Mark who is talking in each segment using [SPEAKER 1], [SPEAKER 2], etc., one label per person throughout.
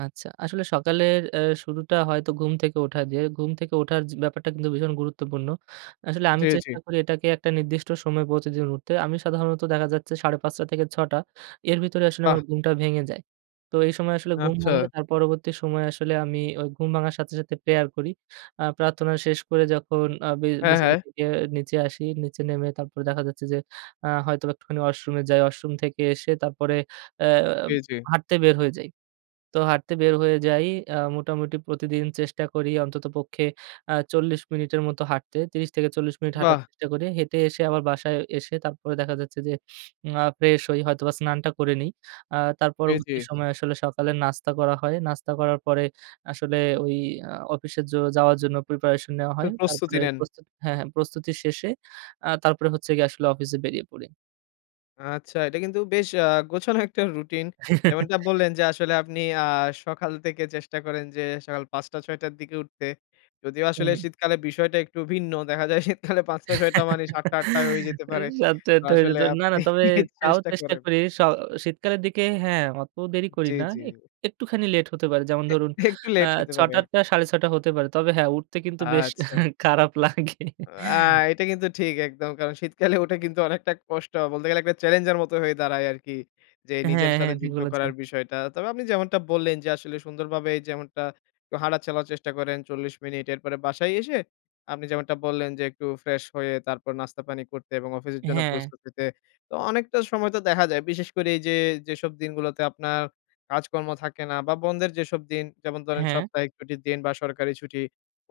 [SPEAKER 1] আচ্ছা। আসলে সকালের এ শুরুটা হয়তো ঘুম থেকে ওঠা দিয়ে। ঘুম থেকে ওঠার জি ব্যাপারটা কিন্তু ভীষণ গুরুত্বপূর্ণ। আসলে আমি
[SPEAKER 2] জি, জি।
[SPEAKER 1] চেষ্টা করি এটাকে একটা নির্দিষ্ট সময়ে প্রতিদিন উঠতে। আমি সাধারণত দেখা যাচ্ছে ৫ঃ৩০ থেকে ৬ঃ০০, এর ভিতরে আসলে আমার
[SPEAKER 2] বাহ!
[SPEAKER 1] ঘুমটা ভেঙে যায়। তো এই সময় আসলে ঘুম
[SPEAKER 2] আচ্ছা।
[SPEAKER 1] ভাঙলে, তার পরবর্তী সময়ে আসলে আমি ওই ঘুম ভাঙার সাথে, সাথে, প্রেয়ার করি। আ প্রার্থনা শেষ করে যখন আ বি
[SPEAKER 2] হ্যাঁ,
[SPEAKER 1] বিছানা
[SPEAKER 2] হ্যাঁ।
[SPEAKER 1] থেকে নিচে আসি, নিচে নেমে তারপরে দেখা যাচ্ছে যে আ হয়তোবা একটুখানি ওয়াশরুমে যাই। ওয়াশরুম থেকে এসে তারপরে এ্যা
[SPEAKER 2] জি, জি।
[SPEAKER 1] হাঁটতে বের হয়ে যাই। তো হাঁটতে বের হয়ে যাই, আ মোটামুটি প্রতিদিন চেষ্টা করি অন্ততপক্ষে, আ ৪০ মিনিটের মত হাঁটতে, ৩০ থেকে ৪০ মিনিট হাঁটার
[SPEAKER 2] বাহ!
[SPEAKER 1] চেষ্টা করি। হেঁটে এসে আবার বাসায় এসে তারপরে দেখা যাচ্ছে যে, আ ফ্রেশ হই, হয়তোবা স্নানটা করে নিই। আ তার
[SPEAKER 2] জি, জি।
[SPEAKER 1] পরবর্তী সময়ে আসলে সকালের নাস্তা করা হয়। নাস্তা করার পরে আসলে ওই আ অফিসে যো যাওয়ার জন্য প্রিপারেশন নেওয়া হয়।
[SPEAKER 2] ফির প্রস্তুতি
[SPEAKER 1] তারপরে
[SPEAKER 2] নেন।
[SPEAKER 1] প্রস্তুত হ্যাঁ, হ্যাঁ, প্রস্তুতি শেষে, আ তারপরে হচ্ছে গিয়ে আসলে অফিসে বেরিয়ে পড়ি।
[SPEAKER 2] আচ্ছা, এটা কিন্তু বেশ আ গোছানো একটা রুটিন। যেমনটা বললেন যে আসলে আপনি আ সকাল থেকে চেষ্টা করেন যে, সকাল ৫ঃ০০টা-৬ঃ০০টার দিকে উঠতে। যদিও আসলে
[SPEAKER 1] হুম।
[SPEAKER 2] শীতকালে বিষয়টা একটু ভিন্ন। দেখা যায় শীতকালে ৫ঃ০০টা-৬ঃ০০টা মানে ৭ঃ০০টা ৮ঃ০০টায় হয়ে যেতে পারে।
[SPEAKER 1] ৭ঃ০০টা ৮ঃ০০টা হয়ে
[SPEAKER 2] আসলে
[SPEAKER 1] যেতে পারে। না, না,
[SPEAKER 2] আপনি
[SPEAKER 1] তবে তাও
[SPEAKER 2] চেষ্টা
[SPEAKER 1] চেষ্টা
[SPEAKER 2] করেন।
[SPEAKER 1] করি। স শীতকালের দিকে হ্যাঁ, অত দেরি করি
[SPEAKER 2] জি,
[SPEAKER 1] না।
[SPEAKER 2] জি।
[SPEAKER 1] এক একটুখানি লেট হতে পারে। যেমন
[SPEAKER 2] এ
[SPEAKER 1] ধরুন
[SPEAKER 2] একটু
[SPEAKER 1] আ
[SPEAKER 2] লেট হতে পারে
[SPEAKER 1] ৬ঃ০০টার
[SPEAKER 2] আর
[SPEAKER 1] টা ৬:৩০টা হতে পারে। তবে হ্যাঁ, উঠতে কিন্তু বেশ
[SPEAKER 2] আচ্ছা।
[SPEAKER 1] খারাপ লাগে।
[SPEAKER 2] আ এটা কিন্তু ঠিক, একদম। কারণ শীতকালে উঠে কিন্তু অনেকটা কষ্ট। বলতে গেলে একটা চ্যালেঞ্জের মতো হয়ে দাঁড়ায় আরকি। যে
[SPEAKER 1] হ্যাঁ,
[SPEAKER 2] নিজের সাথে
[SPEAKER 1] হ্যাঁ। ঠিক
[SPEAKER 2] যুদ্ধ
[SPEAKER 1] বলেছেন।
[SPEAKER 2] করার বিষয়টা। তবে আপনি যেমনটা বললেন যে আসলে, সুন্দরভাবে যেমনটা হাটা চালার চেষ্টা করেন, ৪০ মিনিট। এরপরে বাসায় এসে আপনি যেমনটা বললেন যে, একটু ফ্রেশ হয়ে তারপর নাস্তা পানি করতে এবং অফিসের জন্য
[SPEAKER 1] হ্যাঁ।
[SPEAKER 2] প্রস্তুত হতে। তো অনেকটা সময় তো দেখা যায় বিশেষ করে এই যে, যেসব দিনগুলোতে আপনার কাজকর্ম থাকে না বা বন্ধ যেসব দিন। যেমন ধরেন
[SPEAKER 1] হ্যাঁ।
[SPEAKER 2] সাপ্তাহিক ছুটির দিন বা সরকারি ছুটি,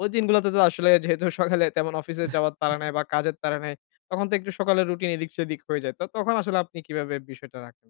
[SPEAKER 2] ঐ দিনগুলোতে তো আসলে যেহেতু সকালে তেমন অফিসে যাওয়ার তাড়া নাই বা কাজের তাড়া নাই, তখন তো একটু সকালের রুটিন এদিক সেদিক হয়ে যায়। তো তখন আসলে আপনি কিভাবে বিষয়টা রাখেন?